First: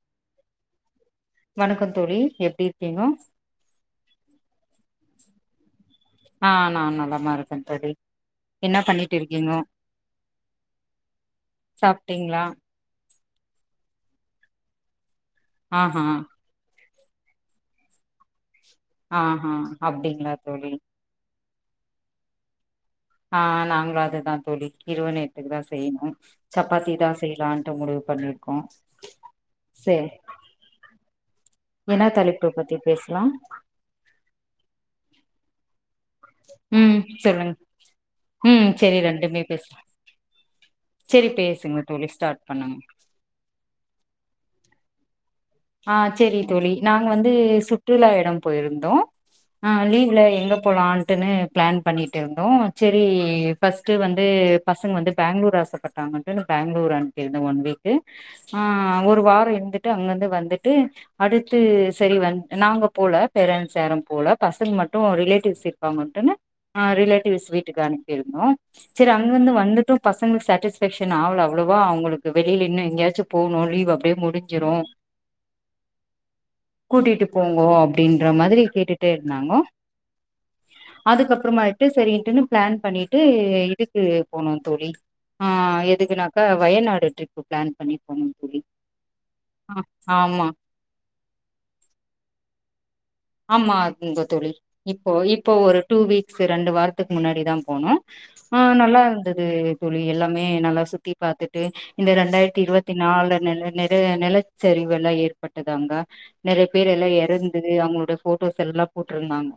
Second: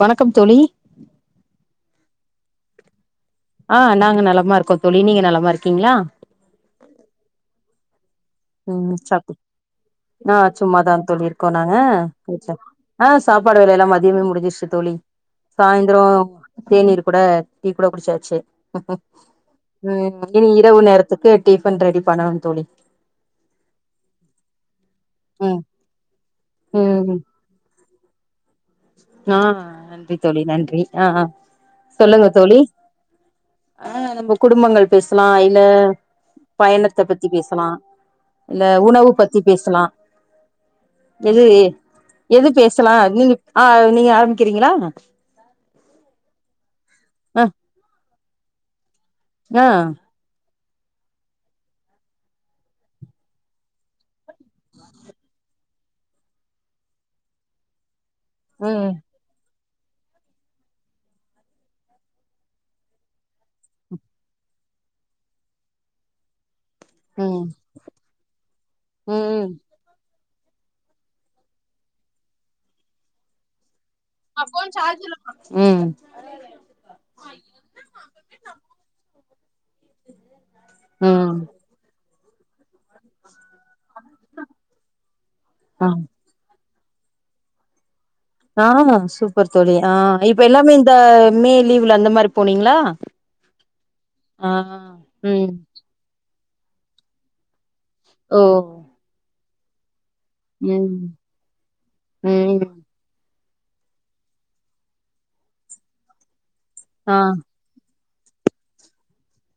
வணக்கம் தோழி வணக்கம் தோழி எப்டி இருக்கீங்கோ? ஆ நாங்க நலமா இருக்கோ தோழி நீங்க நலமா இருக்கீங்களா? ஆ நா நலமா இருக்கே தோழி. என்ன ம் பண்ணிட்டு சாப்பு இருக்கீங்க ஆ சும்மாதா தோழி இருக்கோ நாங்க சாப்ட்டீங்களா வீட்ல ஆ சாப்பாடு வேலை எல்லா மதியமே முடிஞ்சிருச்சு தோழி சாய்ந்தரோ ஆஹா தேநீர் கூட டீ கூட குடிச்சாச்சு ஆஹா ம் அப்டிங்களா இனி தோழி இரவு நேரத்துக்கு டிஃபன் ரெடி பண்ணணு தோழி. ஆ நாங்களு அதுதா தோழி. இரவு நேரத்துக்குதா ம் செய்ணு சப்பாத்திதா செய்யலான்ட்டு முடிவு பண்ணிரு ந நன்றி தோழி நன்றி ஆ என்ன சொல்லுங்க தலைப்பு தோழி பத்தி பேசலா ஆ நம்ம குடும்பங்கள் பேச லா இல்ல ம் பயணத்த பத்தி சொல்லுங்க பேசலா இல்ல ம் செரி உணவு பத்தி ரெண்டுமே பேசலா செரி எது பேசுங்க தோழி ஸ்டார்ட் எது பண்ணுங்க பேசலா நீங்க ஆ நீங்க ஆரம்பிக்கிறீங்களா? ஆ சேரி தோழி நாங்க வந்து ஆ சுற்றுலா எடம் போயிருந்தோ ஆ லீவ்ல எங்க போலான்ட்டுன்னு பிளான் பண்ணிட்டு இருந்தோ செரி ஃபர்ஸ்ட்டு வந்து பசங்க வந்து பேங்களூர் ஆசப்பட்டாங்கன்ட்டு பேங்களூர் அனுப்பிருந்தே ஒன் வீக்கு ஆ ம் ஒரு வாரோ இருந்து ட்டு அங்க இருந்து வந் துட்டு அடுத்து செரி வந் நாங்க போல பேரண்ட்ஸ் யாரும் போல பசங்க மட்டு ரிலேட்டிவ்ஸ் இருப்பாங்கன்ட்டுன்னு ஆ ம் ரிலேட்டிவ்ஸ் வீட்டுக்கு அனுப்பிருந்தோ செரி அங்க இருந்து ம் வந்துட்டு பச ங்களுக்கு சாட்டிஸ்ஃபேக்‌ஷன் ஆவல அவ்வளவா அவங்களுக்கு வெளில இன்னு எங்கயாச்சு போகணு லீவு அ அப்பன் சார்ஜல்லமா [unintelligible] கூட்டிட்டு போங்கோ அப்டின்ற மாதிரி கேட்டுட்டே இருந்தாங்கோ ம் அதுக்கப்புறமேட்டு சரியிட்டுனு ப்ளான் பண்ணிட்டு இதுக்கு போனோ தோழி ஆ எதுக்குனாக்க வயநாடு ட்ரிப்பு ப்ளான் பண்ணி போனோ தோழி ஆ சூப்பர் தோழி ஆ ஆ இப்ப எல்லாமே இந்த மே லீவ்ல அந்த மாரி போனீங்ளா ஆமா இந்த தோழி இப்போ ம் இப்போ ஒரு டூ வீக் ஸு ரெண்டு வாரத்துக் முன்னாடி தா போனொ ஓ ஆ நல்லா இருந்த து தோ ழி எல்லாமே நல்லா ம் சுத்தி பாத்துட்டு இந்த ரெண்டாயிர்த்தி ம் இருவத்தி நாலு நெல நெர நெலச்சரிவு எல்லா ஏற்பட்டது அங்க நெறைய பேர் எல்லா ஆ எறந்து அவுங்களொ ட‌ ஃபோட்டோஸ் எல்லா போட்ருந்தாங்க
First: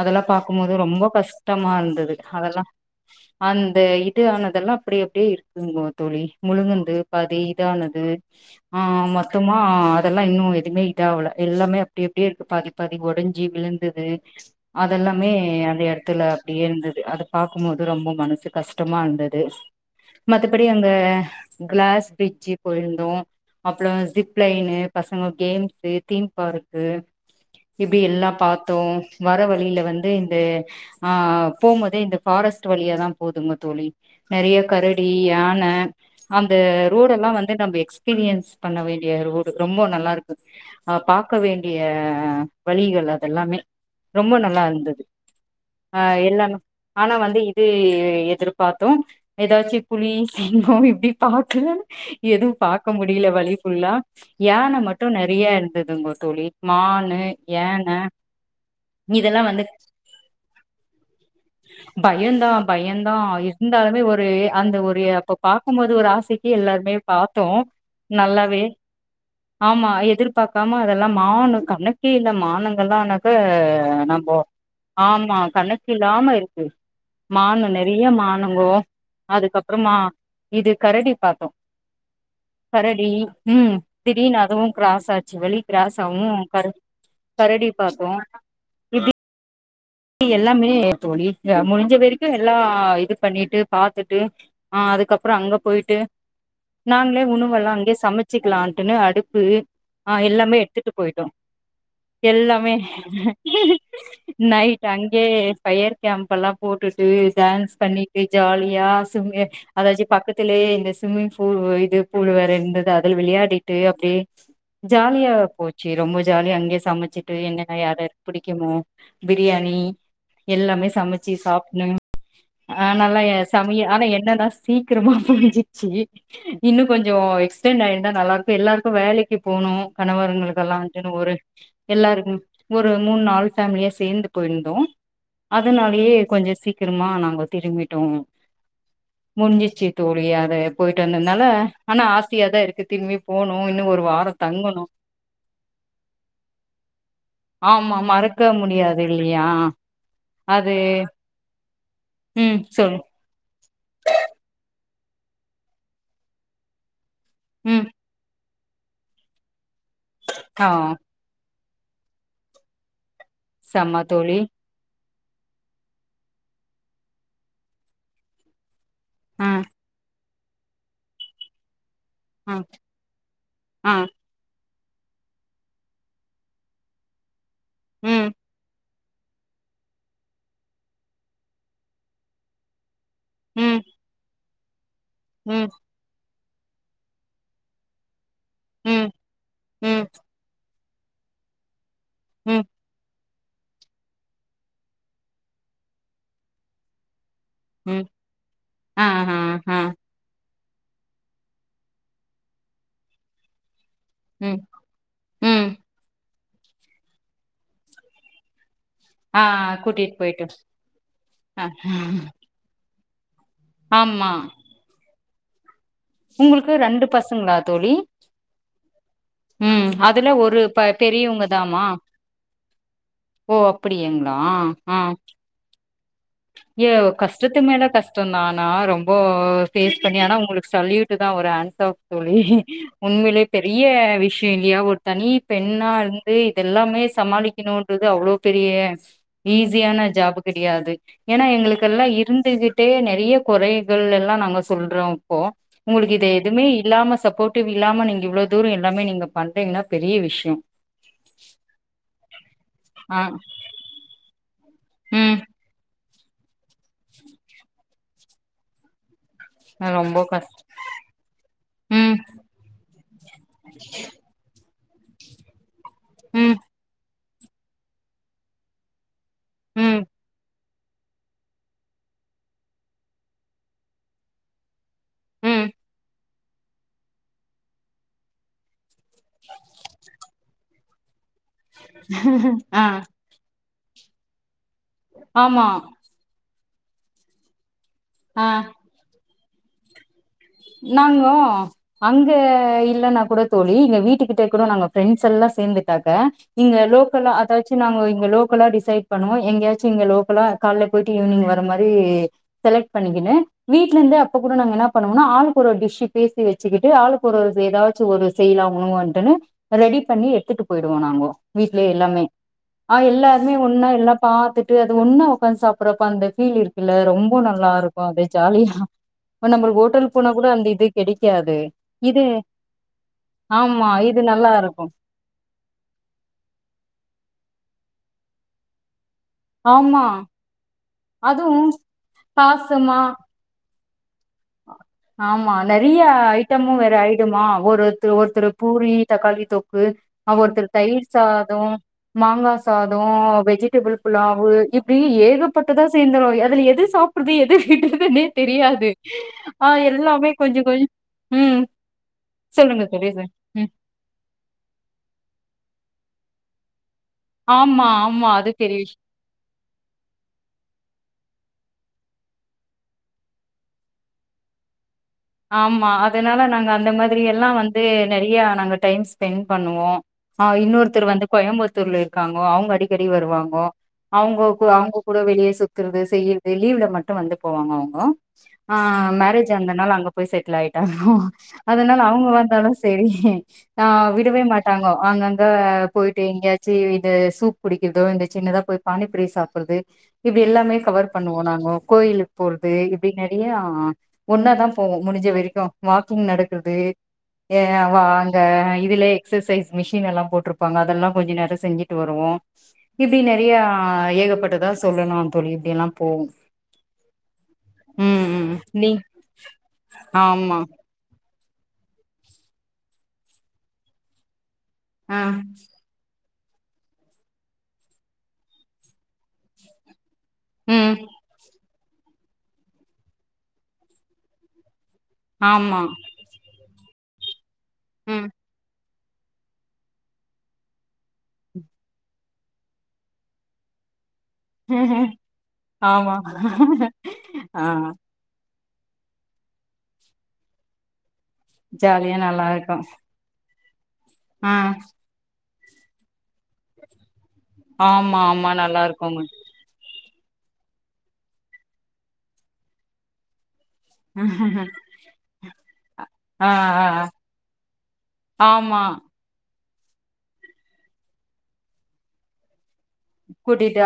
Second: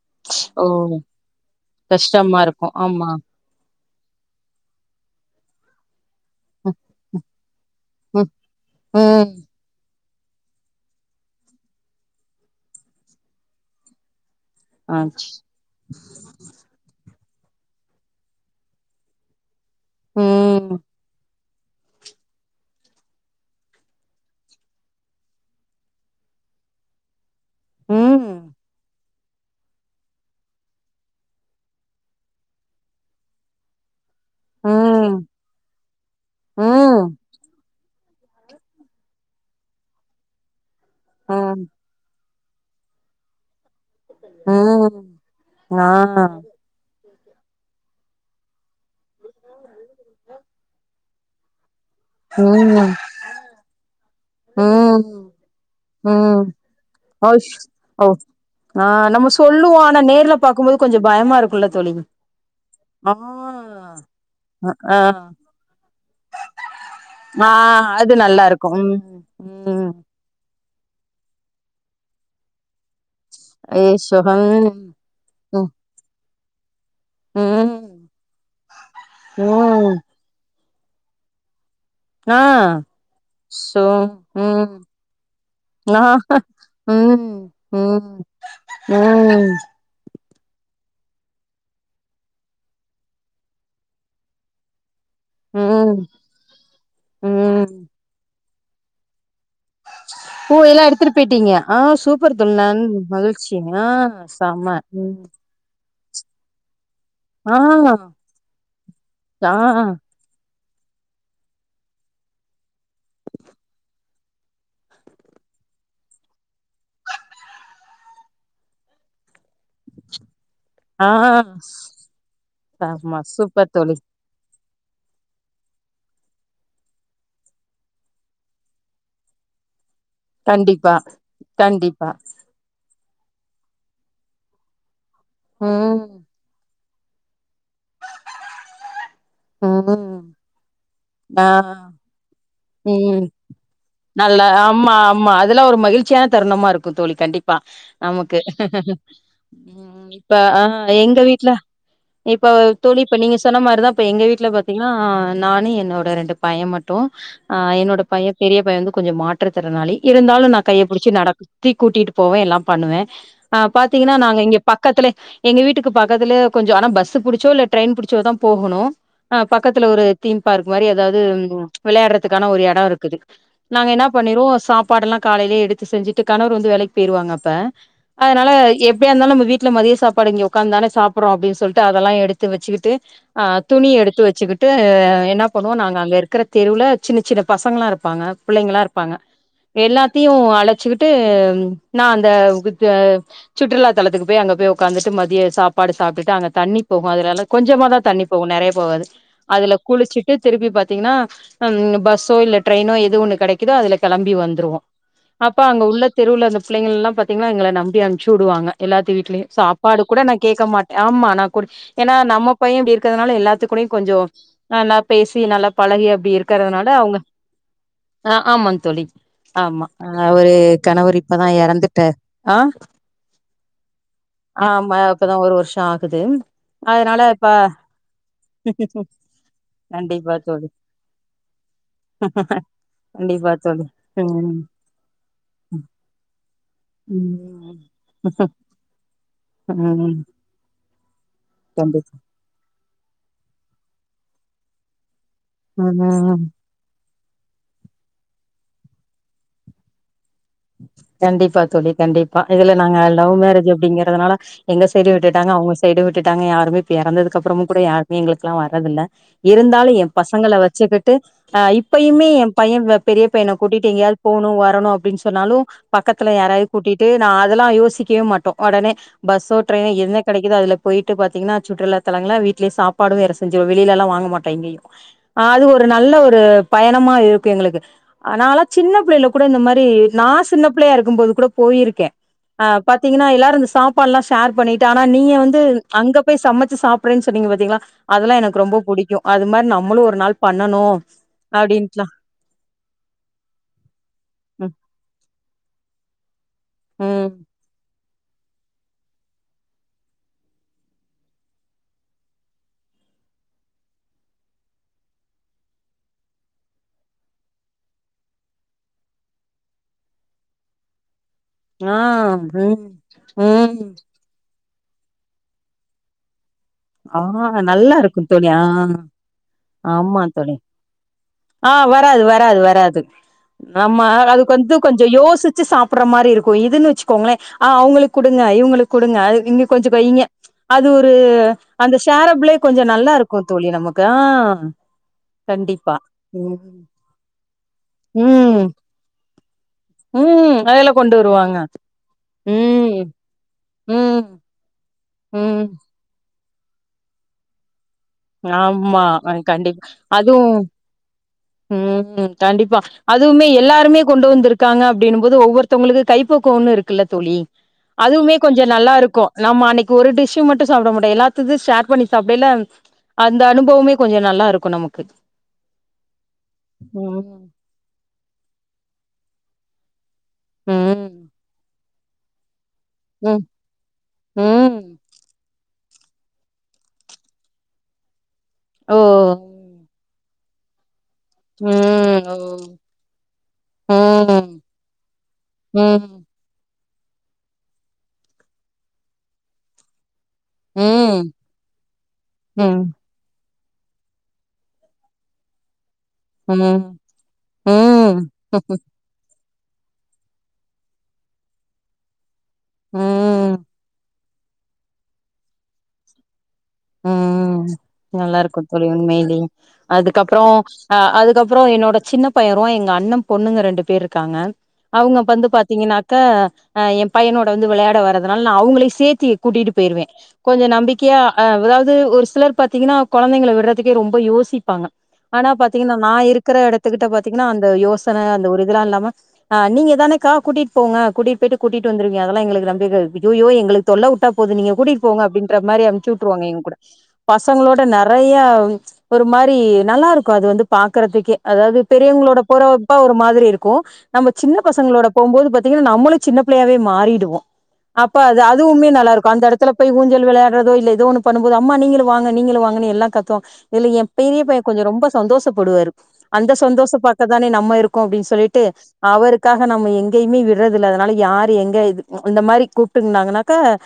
அதல்லா ஓ பாக்கும்போது ரொம்ப கஷ்டமா இருந்தது கஷ்டமா அதல்லா இருக்கு ஆமா அந் த இது ஆனதெல்லா அப்டி அப்டியே இருக்கு [unintelligible] தோழி முழுங்கன்து பாதி இதானது ம் ஆ ம் மொத்தமா இதல்லா இன்னு எதுமே இதாவல எல்லாமே அப்டி அப்டியே இருக்கு பாதி பாதி ஒடஞ்சி விழுந்தது ஆ அதல்லாமே அந்த எடத்துல அப்டியேருந்தது அது பாக்கும்மோது ரொம்ப மனசு கஷ்டமா இருந்தது மத்தபடி ம் அங்க கிளாஸ் பிரிட்ஜு போயிருந்தோ அப்றொ ஜிப் லைனு பசங்க கேம்ஸு தீம் பார்க்கு ம் இப்டி எல்லா ம் பாத்தோ வர வழில வந்து இந்த ஆ போம்போதே இந்த ஃபாரஸ்ட்டு வழியா தா போதுங்க தோழி நெறைய ம் கரடி ம் யான அந்த ம் ரோடல்லா வந்து நம்ப எக்ஸ் பீரியன்ஸ் பண்ண வேண்டிய ரோடு ரொம்ப நல்லாருக்கு ஆ பாக்க வேண்டிய வழிகள் அதெல்லாமே ரொம்ப நல்லா இருந்தது ஆ ஆ‌ எல்லாமெ ஆனா வந்து இது எதிர் பாத்தோ எதாச்சு புலி சிங்கம் இப்டி பாக்கல எதுவு பாக்க ம் முடியில வழி ஃபுல்லா யான மட்டும் ம் நெறைய இருந்ததுங்கோ ம் தோழி மானு அஷ் யான ஓ ஆ நம்ம இதெல்லா சொல்லுவோ ஆனா நேர்ல பாக்கும்போது கொஞ்சம் பயமா இருக்குல்ல தோழி பயம் தா பயம்தா ஆ இருந்தாலுமே ஒரு அ அந்த ஆ ஒரு அப்ப பாக்கும்போது ஒரு ஆசைக்கு எல்லாருமே ஆ பார்த்தோம் அது நல்லா நல்லாவே இருக்கு ம் ஆமா ம் எதிர்பா பக்காம அதெல்லா மானு கணக்கே இல்ல மானங்கள்ல்லா ஏ சுகம் ம் கணக்கு ஆமா இருக்கு மானு நெறைய ம் மானுங்கோ ம் அதுக்கப்புறமா இது கரடி பார்த்தோ ஆ கரடி ம் சோ திடீனு அதுவு ம் கிராஸ் ஆச்சு வெளிய கிராஸ் ஆ ஆவு கர ம் கரடி பார்த்தோ ம் இப்டி ம் எல்லாமே தோழி முடிஞ்ச வெரைக்கு எல்லா இது பண்ணிட்டு பாத்துட்டு ஆ அதுக்கப் ப்புறோ அங்க போயிட்டு ம் நாங்களே உணவெல்லா அங்கே சமைச் வச்சிக்லாம்ட்டுன்னு அடுப் ஓ எல்லா எடுத்துட்டு போயிட்டீங்க ஆ சூப்பர் எல்லாமே தோழி மகிழ்ச்சி ஹ சம்ம அங்கே ஃபயர் கேம்ப்ல்லா போட்டு ட்டு ஆ டான்ஸ் பண்ணிட்டு ஜாலியா சமய அதாச்சு பக்கத்துலயே இந்த ஸ்விம்மிங் ஃபூ இது பூல் வேற இருந்தது அதுல விளையாடிட்டு அப்டியே ஜாலியா போச்சு ரொம்ப ஜாலியா அங்கேயே சமைச்சிட்டு என்னன்னா யார்யாருக்கு பிடிக்குமோ [unintelligible] பிரியாணி எல்லாமே ஆ சமைச்சு ஆ சாப்பிடணு ஆமா ஆஹ்னாலா சூப்பர் சமைய தோழி ஆனா என்னதா சி கிரமொ புரிஞ்சிச்சு இன்னு கொஞ்சோ எக்ஸ்டென்ட் ஆயிருந்தா நல்லா இருக்கு எல்லாருக்கு வேலைக்கு போணு கணவரங்களுக்கெல்லா கண்டிப்பா வந்துன்னு ஒரு கண்டிப்பா எல்லாருக்கு ஒரு மூணு நாலு ஃபேமிலியா சேர்ந்து போயிருந்தோ ம் அதனாலயே கொஞ்ச சீக் கிரமா நாங்க திரும்பிட்டோ முஞ்சிச்சு ம் தோழி அத போயிட் ரெண்டுனால ஆ ஆனா ஆசியா தா இருக்கு திரும்பி ம் போணு இன்னு ஒரு வாரோ நல்லா தங்கணு ஆமா ஆமா அதெல்லா ஒரு மகிழ்ச்சியான தருணமா இருக்கு தோழி கண்டிப்பா ஆமா நமக்கு மறக்க முடியாது இல்லையா ம் இப்ப ஆ அது எங்க வீட்டுல இப்ப ம் தோழி சொல்லு இப்ப நீங்க சொன்ன மாரிதா இப்ப எங்க வீட்டுல பாத்தீங் ஆ நானு என்னோட ரெண்டு பைய மட்டு ஆ ம் என்னோட பையன் பெரிய பைய வந்து கொஞ்சம் மாற்று ற்றுதிறனாளி இருந்தாலு நா ஆ கைய புடிச்சி நடக் த்தி கூட்டிட்டு போவே எல்லா பண்ணுவே ஆ செம பாத்தீங்கன்னா தோழி நாங்க இங்க பக்கத்துல எங்க வீட்டுக்கு பக்கத்துல கொஞ்சம் ஆனா பஸ் புடிச்சோ இல்ல ட்ரெயின் புடிச்சோதா போகணு ஆ பக்கத்துல ஒரு தீம்பார்க் மாரி எதாவது விளையாடுற த்துக்கான ஆ ஒரு எடோ இருக்குது நாங்க ஆ என்ன பண்ணிருவோ சாப் பாடெலா காலையே எடுத்து செஞ்சுட்டு கணவர் வந்து வேலைக்கு போயிருவாங்க அப்ப ம் அதனால எப் எப்பயா இருந்தாலு நம்ம வீட்ல மதிய சாப்பாடு இங்க உக்காந்துதானே சாப்பிட்டுறோ அப்டின் சொல்லிட்டு அதெல்லா எடுத்து வச்சுக்கிட்டு ஆ ம் துணி எடுத்து வச்சுக்கிட் ஹ என்ன ம் பண்ணுவோ நாங்க அங்க இருக்கிற தெருவுல சின்ன சின்ன பசங்களலா இருப்பாங்க புள்ளைங்களா ம் இருப்பாங்க ம் எல்லாத்தையு அழச்சுக்கிட் ட்டு நா அந்த ம் வித் வ சுற்றுலாத்தலத்துகு போய் அங்க போய் ஒக்காந்துட்டு மதிய சாப்பாடு சாப்ட்டு அங்க தண்ணி போகும் அதுலல்லா கொஞ்சம தா ம் தண்ணி போகு நெறைய போகாது ஆ ஆ அதுல ஆ குளிச்சிட்டு திருப்பி பாத்தீங்கன்னா ம் பஸ்ஸோ இல்ல ட்ரைன்னோ எது ஒனக்கு கிடைக்குதோ அதுல கெளம்பி ம் வந்துருவோ அப்ப ம் அங்க உள்ள தெருல இந்த பிள்ளைங்கல்லா பாத்தீங்கன்னா எங்கள நம்பி அமுச்சு விடுவாங்க எல்லாத்து ஆ வீட்லயு சாப்பாடு கூட்டிட்டு கூட நா போயிட்டு கேட்க மாட்டே ஆமா நா கூ ஆ ஏன்னா நம்ம பைய இப்டிரு இருக்கிறதுனால எல்லாத் த்து கூடயு கொஞ்சோ ஆமா ஆ ந பேசி நல்லா பழகிய அப்டி இரு உங்களுக்கு னால ரெண்டு அவங்க பசங்களா தோழி அ ஆமாங் தோழி ஆமா ம் அதுல அவரு ஒரு ப கணவர் இப்பதா பெரியவங்கதாமா எறந்துட்டாரு ஆ ஓ அப்படியங்களா ஆமா ஆ இப்பதா ஒரு வருஷ ஷான் ஏ கஷ்டத்து மேல கஷ்டோ தா ஆனா ரொம்ப ஃபேஸ் பண்ணி ஆனா கண்டிப்பா தோழி உங்களுக்கு சல்யூட் தா ஒரு ஆன்சப் தோழி உண்மைலே கண்டிப்பா பெரிய தோழி விஷ்யொ ம் இல்லயா ஒரு தனி பெண்ணா இருந்து இதெல்லாமே ம் சமாளிக்கணுன்றது அவ்ளோ பெரிய ஈஸியான ம் ஜாபு கடியாது ஏனா எங்களுக்கெல்லா கண்டிப்பா இருந்துகு ட்டே நெறைய கொறைகள் எல்லா நாங்க சொல்றோ இப்போ உங்களுக்கு இத ம் எதுமே இல்லாம சப் போட்டிவ் இல்லாம நீங்க இவ்ளோ தூரொ எல்லாமே நீங்க பண்றீங்னா பெரிய விஷ் கண்டிப்பா தோழி கண்டிப்பா இதுல நாங்க ஆ லவ் மேரேஜ் அப்டிங்கிறதுனால எங்க சைடு ம் விட்டுட்டாங்க அவுங்க சைடு விட் டுட்டாங்க யாருமே இப்ப எறந்ததுக்கப்றமு கூட யாருமே எங்களுக்லா வர்றதுல்ல இருந்தாலு ஏ ரொம்ப பசங்கள கஷ்டம் வச்சுக்கிட்டு அ ம் இப்பயுமே ஏ பைய பெரிய பையன கூட்டிட்டு எங்யாது போணு வரணு அப் பன்னாலு பக்கத்துல ம் யாராய கூட்டிட்டு நா அதெல்லா யோசிக்கயெ மாட்டோ ஒடனே பஸ்ஸோ ட்ரெய்னோ ம் என்ன கெடைக்குதொ அதுல போயிட்டு பாத்தீங்கனா சுற்றுலாத்தலங்களா வீட்லயெ சாப்பாடு வேற செஞ்சுவொ வெளிலல்லா வாங்கமாட்டோ எங்கயு அது ம் ஒரு நல்ல ஒ ரு பயணமா இருக்கு எங்களுக்கு அ நாலா சின்னப் புள்ளைல கூட இந்த மாரி நா சின்ன பிள்ளயா இருக்கும்போது கூட போயிருக்கே ஆ பாத்தீங்கனா எல்லாரு இந்த சாப் பால்லா ஷேர் பண்ணி ட்டு ஆனா நீங்க வந்து ஆமா அங்க போய் சம ச்சு சாப்புறேன் சொன்னீங்க பாத்திங்ளா அதுலா ஆ எனக்கு ரொம்ப புடிக்கு அது மார் நம்மளு ஒரு நாள் பண்ணனு நாங்கோ அப்டின்ட்டுலா அங்க இல்லன்னா கூட தோழி இங்க வீட்டுக்கிட்ட கூட ம் நாங்க ஃப்ரெண்ட் ஸெல்லா சேந்துட்டாக்க இங்க லோக்கலா ம் அதாச்சு நாங்க இ ங்க லோக்கலா டிசைட் பண்ணுவோ எங்யாச்சு இங்க லோக்கலா கால்ல போயிட்டு ஈவ்னிங் வர மாரி செலக்ட் பண்ணிக்கினு வீட்லெந்து அப்ப கூட நாங்க என்னா பண்ணுவோனா ஆளுக்கு ஒரு ஒர் டிஷ்ஷு பேசி வச்சுகிட்டு ஆளுக்கு ஒரு எதாச்சு ஒரு செய்லாமாவான்ட்டுனு ரெடி பண்ணி எடுத்துட்டு போயிடுவோ நாங்கொ வீட்லயெ ஆ எல்லாமே ம் ஆ எல்லாருமே ம் ஒன்னா எல்லா பாத்து ட்டு அது ஒன்னா ஒக்காந்து சாப்புட்றப்ப அந்த ஃபீல் இருக் குல்ல ஆ ரொம்ப நல்லா இருக்கு அது தோழி ஆ ஜாலியா இப்ப நம்பள் ஓ ஆமா தோழி ஆ வராது இது வராது வராது ஆமா நம்ம இது நல்லா அதுக்கு வந்து இருக்கு கொஞ்ச யோசிச்சு சாப்புட்ற மாரி இருக்கு இதுன்னு வச்சுக்கோங்ளே ஆ அவங்களுக்கு குடுங்க இவங்களுக் குடுங்க அது இங்க கொஞ்சோ ஆமா வைங்க அது ஒரு அதுவு அந்த ஷேரப்ளே கொஞ்சோ காசுமா நல்லா இருக்கு தோழி நமக்கு ஆ ஆமா கண்டிப்பா நெறைய ம் ஐட்டமு வேற ஆயிடுமா ஒருத்த ஒருத்தர் ம் பூரி தக்காளி தொக்கு ம் ஒருத்தர் அதுல தயிர் கொண்டு வருவாங்க சாதோ மாங்கா சாதோ ம் வெஜிடபிள் ம் புலாவு இப்டி ம் ஏகப்பட்டதா சேந்துரு யா அதுல எத சாப்ட்றது எத விட்றது துனே தெரியாது ஆ ஆ கண்டிப்பா எல்லாமே அதூ கொஞ்சோ கொஞ்சோ ம் ஊ கண்டிப்பா சொல்லுங்க தோழி அதுவுமே ம் எல்லாருமே கொண்டு வந்திருக்காங்க அப்டினு போது ஒவ்வொருத்தவங்களுக்கு கைப்பக்குவோனுரு க்குல தோழி ஆமா ஆமா அதுவுமே அது கொஞ்ச பெரிய விஷ் நல்லா இருக்கு நம்ம அன்னைக்கு ஒரு டிஷ்ஷு மட்டு சாப்ட மாட்டோ எல்லாத்தது ஷேர் குக் பண்ணி சாப்டேல அந்த அனுபவமே கொஞ்சோ நல்லா இருக்கு நமக்கு ஆமா அ துனால நாங்க அந்த மாதிரி எல்லா ம் வந்து நெறையா நாங்க டைம்ஸ் ஸ்பெண்ட் பண்ணுவோ ஆ இன்னொருத்தர் வந்து ம் கோயம்புத் தூர்ல இருக்காங்க அவங்க அடிக் கடி ம் வருவாங்க அவங்கோ ம் அவங்க கூட வெளிய சுத் த்துறது செய்யிறது லீவ்ல மட்டு வந்து போவாங்க அவங்கோ ஆ ஓ மேரேஜ் ஆனத்னால அங்க செட்டில் ஆய்டா ஹு அதனால ம் அவங்க ஓ வந்தாலு செரி ஆ விடவே ம் மாட்டாங்கோ அங்கங்க போயிட்டு ம் எங்கயாச்சு இ இந்த சூப் குடிக்கிறதோ இந்த சின்னதா போய் பானிப்பூரி சாப்பிட்றது இப்டி எல்லாமே கவர் ம் பண்ணுவோ நாங்கோ கோயிலுக்கு போறது ம் இப்டி நெறையா ஆ ஒன்னா தா போவோ முடிஞ்ச வெரைக்கோ வாக்கு நடக்றது ம் எ வா ம் அங்க இதுலே எக்ஸசைஸ் மிஷினெல்லா போட்ருப்பாங்க அதெல்லா கொஞ்ச நேரோ செஞ்சுட்டு வருவோ இப்டி ம் நெறையா ஏகப்பட் இததா சொல்லணு தோழி இப்டியெல்லா போவு உ நல்லா இருக்கோ தோழி நீ உண்மைலே அதுக்கப்புறோ ஆமா ஆ அதுக்கப்றோ என்னோட சின்ன பையரு எங்க அண்ணே பொண்ணுங்க ரெண்டு பேர்ருக்காங்க அவுங்க ஆ வந்து பாத்தீங்கனாக்க அ எ பையனோட வந்து வெளையாட வர்றதுனால நா அவங்களையு சேர்த்தி கூட்டிட்டு போயிருவே கொஞ்சோ ம் நம்பிக்கையா அதாவது ஒரு சிலர் பாத்தீங்கன்னா கொழந்தைங்கள விட்றதுக்கே ரொம்ப யோசிப்பாங்க ஆனா ஆமா பாத்தீங்னா நா இருக்குற எடத் துகுடபாத்தி ஏனா அந்த யோசன ம் அந்த ஒரு இதுலா இல்லாம ஆ நீங்க தானக்கா கூட்டிகிட்டு போங்க கூட்டிட்டு போயிட்டு கூட்டிகிட்டு வந்துருவீங்க அதெல்லா எங்களுக்கு நம்பிக்க இருக்கு அய்யோயோ எங்களுக்கு தொல்ல விட்டா போது நீங்க கூட்டிட்டு போங்க அப்டின்ற மாரிஅனு ஆமா புவாங்க எங்க கூட ஆ பசங்களோட நெறையா ஆவ் ஒரு மாரி நல்லா இருக்கு அது வந்து பாக்குறதுக்கே அதாவது ஜாலியா பெரியவங்களோட நல்லா இருக்கு போறவப்போ ஒரு மாதிரி இரு கோ நம்ம ஆ சின்ன பசங்களோட போகும்போது பத் தீங்னா நம்மளு சின்னபிள்ளையாவே மாறிடுவோ அப்ப ஆமா அது ஆமா அது நல்லா உண்மயே இருக்குங்க நல்லாருக்கு அந்த எடத்துல போய் ஊஞ்சல் விளையாடுறதோ இல்ல ஏதோ ஒண்ணு பண்ணபோது அம்மா நீங்களு வாங்க நீங்களு வாங்கனு எல்லா கத்தூ இதுல எ பெரியபையே கொஞ்சோ ரொம்ப சந்தோஷப்படுவாரு ஆ அந்த ஆ சந்தோஷ பாக்க தானே நம்ம இருக்கோ அப்டினு சொல்லிட்டு ஆமா அவருக்கு இதுக்காக நம்ம எங்கயுமே விட்றதில்ல அதனால யாரு எங்க இது இந்த மாரி கூப் கூப்டுங்னாக்க கூட்டிட்டு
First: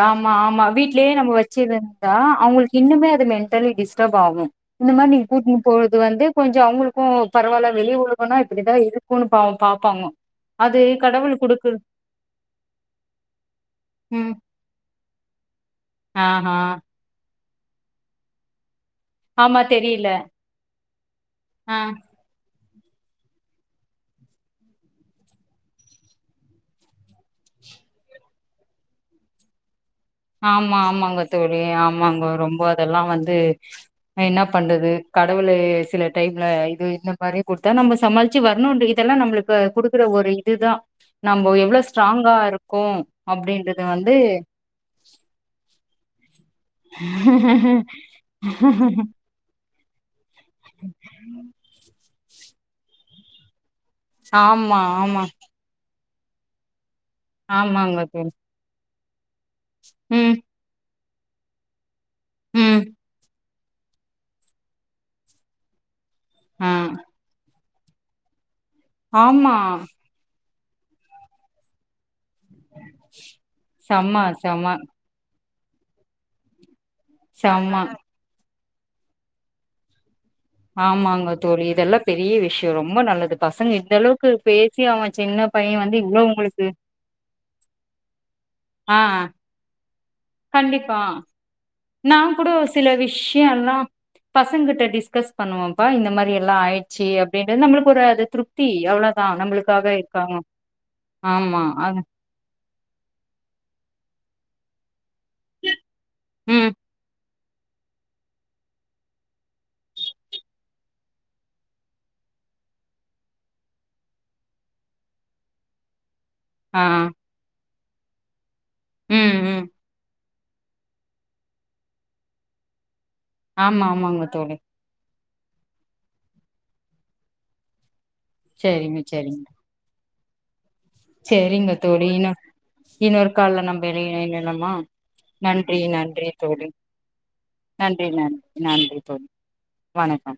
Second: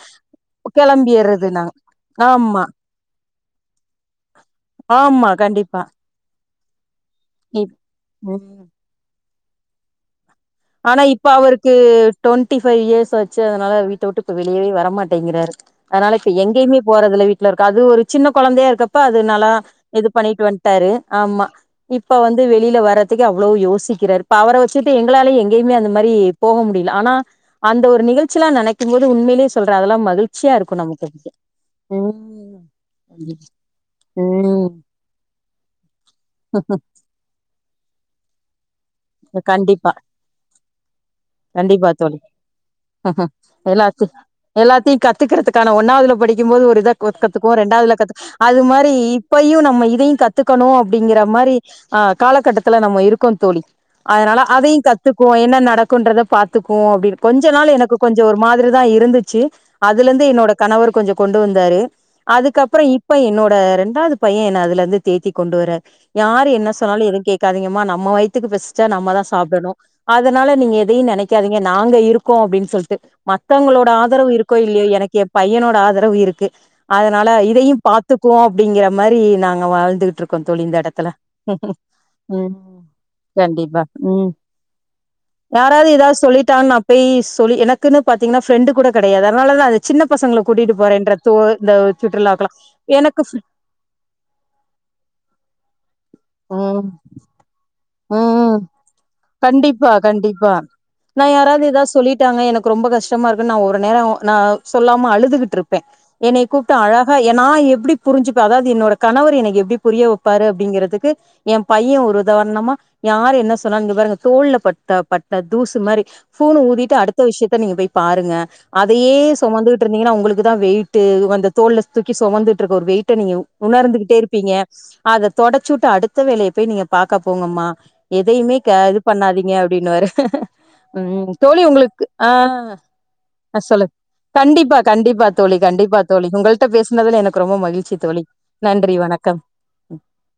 கெளம்பிற்றது நாங்க தா ஆமா அவங்களுக்கு இன்னுமே அது மென்டலி டிஸ்டப் ஆகு இந்த மாரி நீ ஆமா கூட்னு கண்டிப்பா போறது வந்து கொஞ்சோ அவங்களு கூ இப் பரவால்ல வெளி உலகனா ம் இப்படிதா இருக்குனு பாவோ பாப்பாங்க அது ஆனா இப்ப கடவுள் குடுக்கு அவருக்கு டுவெண்ட்டி ஃபைவ் இயர்ஸ் ஆச்சி அதனால வி தோட்டு இப்ப ம் வெளியவே வர மாட்டேங்கிறாரு அதனால இப்ப ஆஹா எங்கயுமே போறதில்ல வீட்ல இருக்கு அது ஒரு சின்ன கொழந்தயா இருக்கப் ப்ப அது நல்லா ஆமா இது தெரியல பண்ணிட்டு வன்ட்டாரு ஆமா ஆ இப்ப வந்து வெ வெளில வர்றதுக்கே அவ்ளோ யோசிக்கிறாரு இப்ப அவர வச்சிட்டு எங்களால எங் கேய்மே அந்த மாரி போக முடில ஆனா அந்த ஒரு நிகழ்ச்சிலா நெனைக்கும்போது உண்மைலே சொல்றே அதெல்லா மகிழ்ச்சியா ஆமா இருக்கு ஆமாங்க நமக்கு தோழி ஆமாங்க ரொம்ப ம் அதெல்லா வந்து என்ன ம் பண்றது கடவுளு சில டைம்ல இது இந்த மாரி குடுத்தா நம்ம சமாளி ச்சி வரனுடி இதெல்லா நம்மளுக்கு கண்டிப்பா குடுக்குற ஒரு இதுதா நம்ம எவ்ளோ கண்டிப்பா தோழி ஸ்ட்ராங்கா இருக்கோ அப்டின்றது வந்து துக்கிறதுக்கான ஒன்னாவது படி கும்போது ஒரு இத கத்துக்குவோ ரெண்டாவதுல கத்து அது மாரி இப்பையு நம்ம இதயு கத் கத்துக்கணு அப்டிங்கிற மாரி ஆ காலகட்டத்த த்துல நம்ம இருக்கோ தோழி அதனால அதையு ஆமா ஆமா கத்துக்குவோம் என்ன நடக்கு குன்றத பாத்துக்கு அப்டின் கொஞ்ச நாள் எனக்கு ஆமாங்க கொஞ்சம் தோழி ஒரு மாதிரி தா இருந்துது ச்சு அதுல இருந்து ம் என்னோட கணவர் கொஞ்சோ கொண்டு வந்தாரு அதுக்கப்புற ம் இப்ப என்னோட அ ரெண்டாவது பைய என்ன அதுலருந்து தேத்தி கொண்டு வராரு யாரு ஆ என்ன சொன்னாலு எதுவு கேட்காதீங்க மா நம்ம வயித்துகு பஸ் சிச்சா நம்ம தா ஆமா சாப்டனு அதனால நீங்க எதையு நெனைக்காதீங்க நாங்க இருக் க்கோ அப்டின்னு சொல்லிட்டு மத்தங்களோட செம ஆதரவு இருக்கோ செம இல்லையோ எனக்கு எப் பையனோட ஆதரவு இருக்கு அதனால செம இதையு பாத்துக்கும்வோ அப்டிங்கிற மாரி நாங்க வாழ்ந்துட்ருக் ஆமாங்க தோழி இதெல்லா பெரிய ம் விஷயோ ரொம்ப நல்லது பசங்க கண்டிப்பா இந்த ம் அளவுக்கு பேசி அவ சின்ன பைய யாராவது வந்து ஏதாவது இவ்ளோ சொல்லிட்டா உங்களுக்கு நா பெய் சொல்லி எனக்குன்னு பாத்தீங்கன்னா ஃப்ரெண்ட்டு கூட ஆ கிடையாது அதனால தா அது சின்ன பசங்கள கூட்டிட்டு கண்டிப்பா போறேன்றத்தோ நா கூட சில விஷயோலா பசங்க கிட்ட டிஸ்கஸ் பண்ணுவோம்ப்பா இந்த மாரி எ யெலா ம் ஆயிடுச்சு அப்டின்ற நம்ம ம் கண்டிப்பா இருக்காங்க கண்டிப்பா நா ஆமா யாராவது ஏதாவ அது சொல்லிட்டாங்க எனக்கு ரொம்ப கஷ்டமா இருக்கு நா ஒரு நேரோ நா சொல்லாம அழுதுட்டுருப்பே என்னை ம் கூப்ட்டு அழகா எநா எப்டி புரிஞ்சுப்பே அதாவது என்னோட கணவர் எனைக் எப்டி புரிய வைப்பாரு அப்படிங்கறிறதுக்கு ஏன் பைய ஒரு உதாரணமா யாரு என்ன சொன்னா இங்க பாருங்க தோல் பட்ட பட்ட தூசு மாரி ஃபூனு ஆ ஊதிட்டு அடுத்த விஷித்த நீங்க போய் பாருங்க அதையே ம் ம் சொமந்துட்ருந்தீங்கன்னா உங்குளுக் க்குதா வெயிட்டு அந்த தோல்ல தூக்கி சொமந்துட்டு இருக்க ஒரு வெயி ட்டனையு ஆமா உணர்ந்துகிட்டே ஆமாங்க இருப்பீங்க தோழி அத தொடச்சுட்டு அடுத்த வேலைய போய் நீங்க பாக்க போங்கம்மா [inaudible] எதையுமே கே இது செரிங்க செரிங்க பண்ணாதீங்க அப்டின்னு வாரு உம் தோழி செரிங்க உங்குளுக்கு இன்னு ஆஹ இன்னொரு ஆ கால்ல நம்ம சொல்லுக் இணையலாமா கண்டிப்பா கண்டிப்பா தோழி நன்றி கண்டிப்பா நன்றி தோழி உங்களுட்ட பேசுனதுல எனக்கு ரொம்ப மகிழ்ச்சி நன்றி தோழி நன்றி நன்றி தோழி வணக்கம் உம் வணக்கம்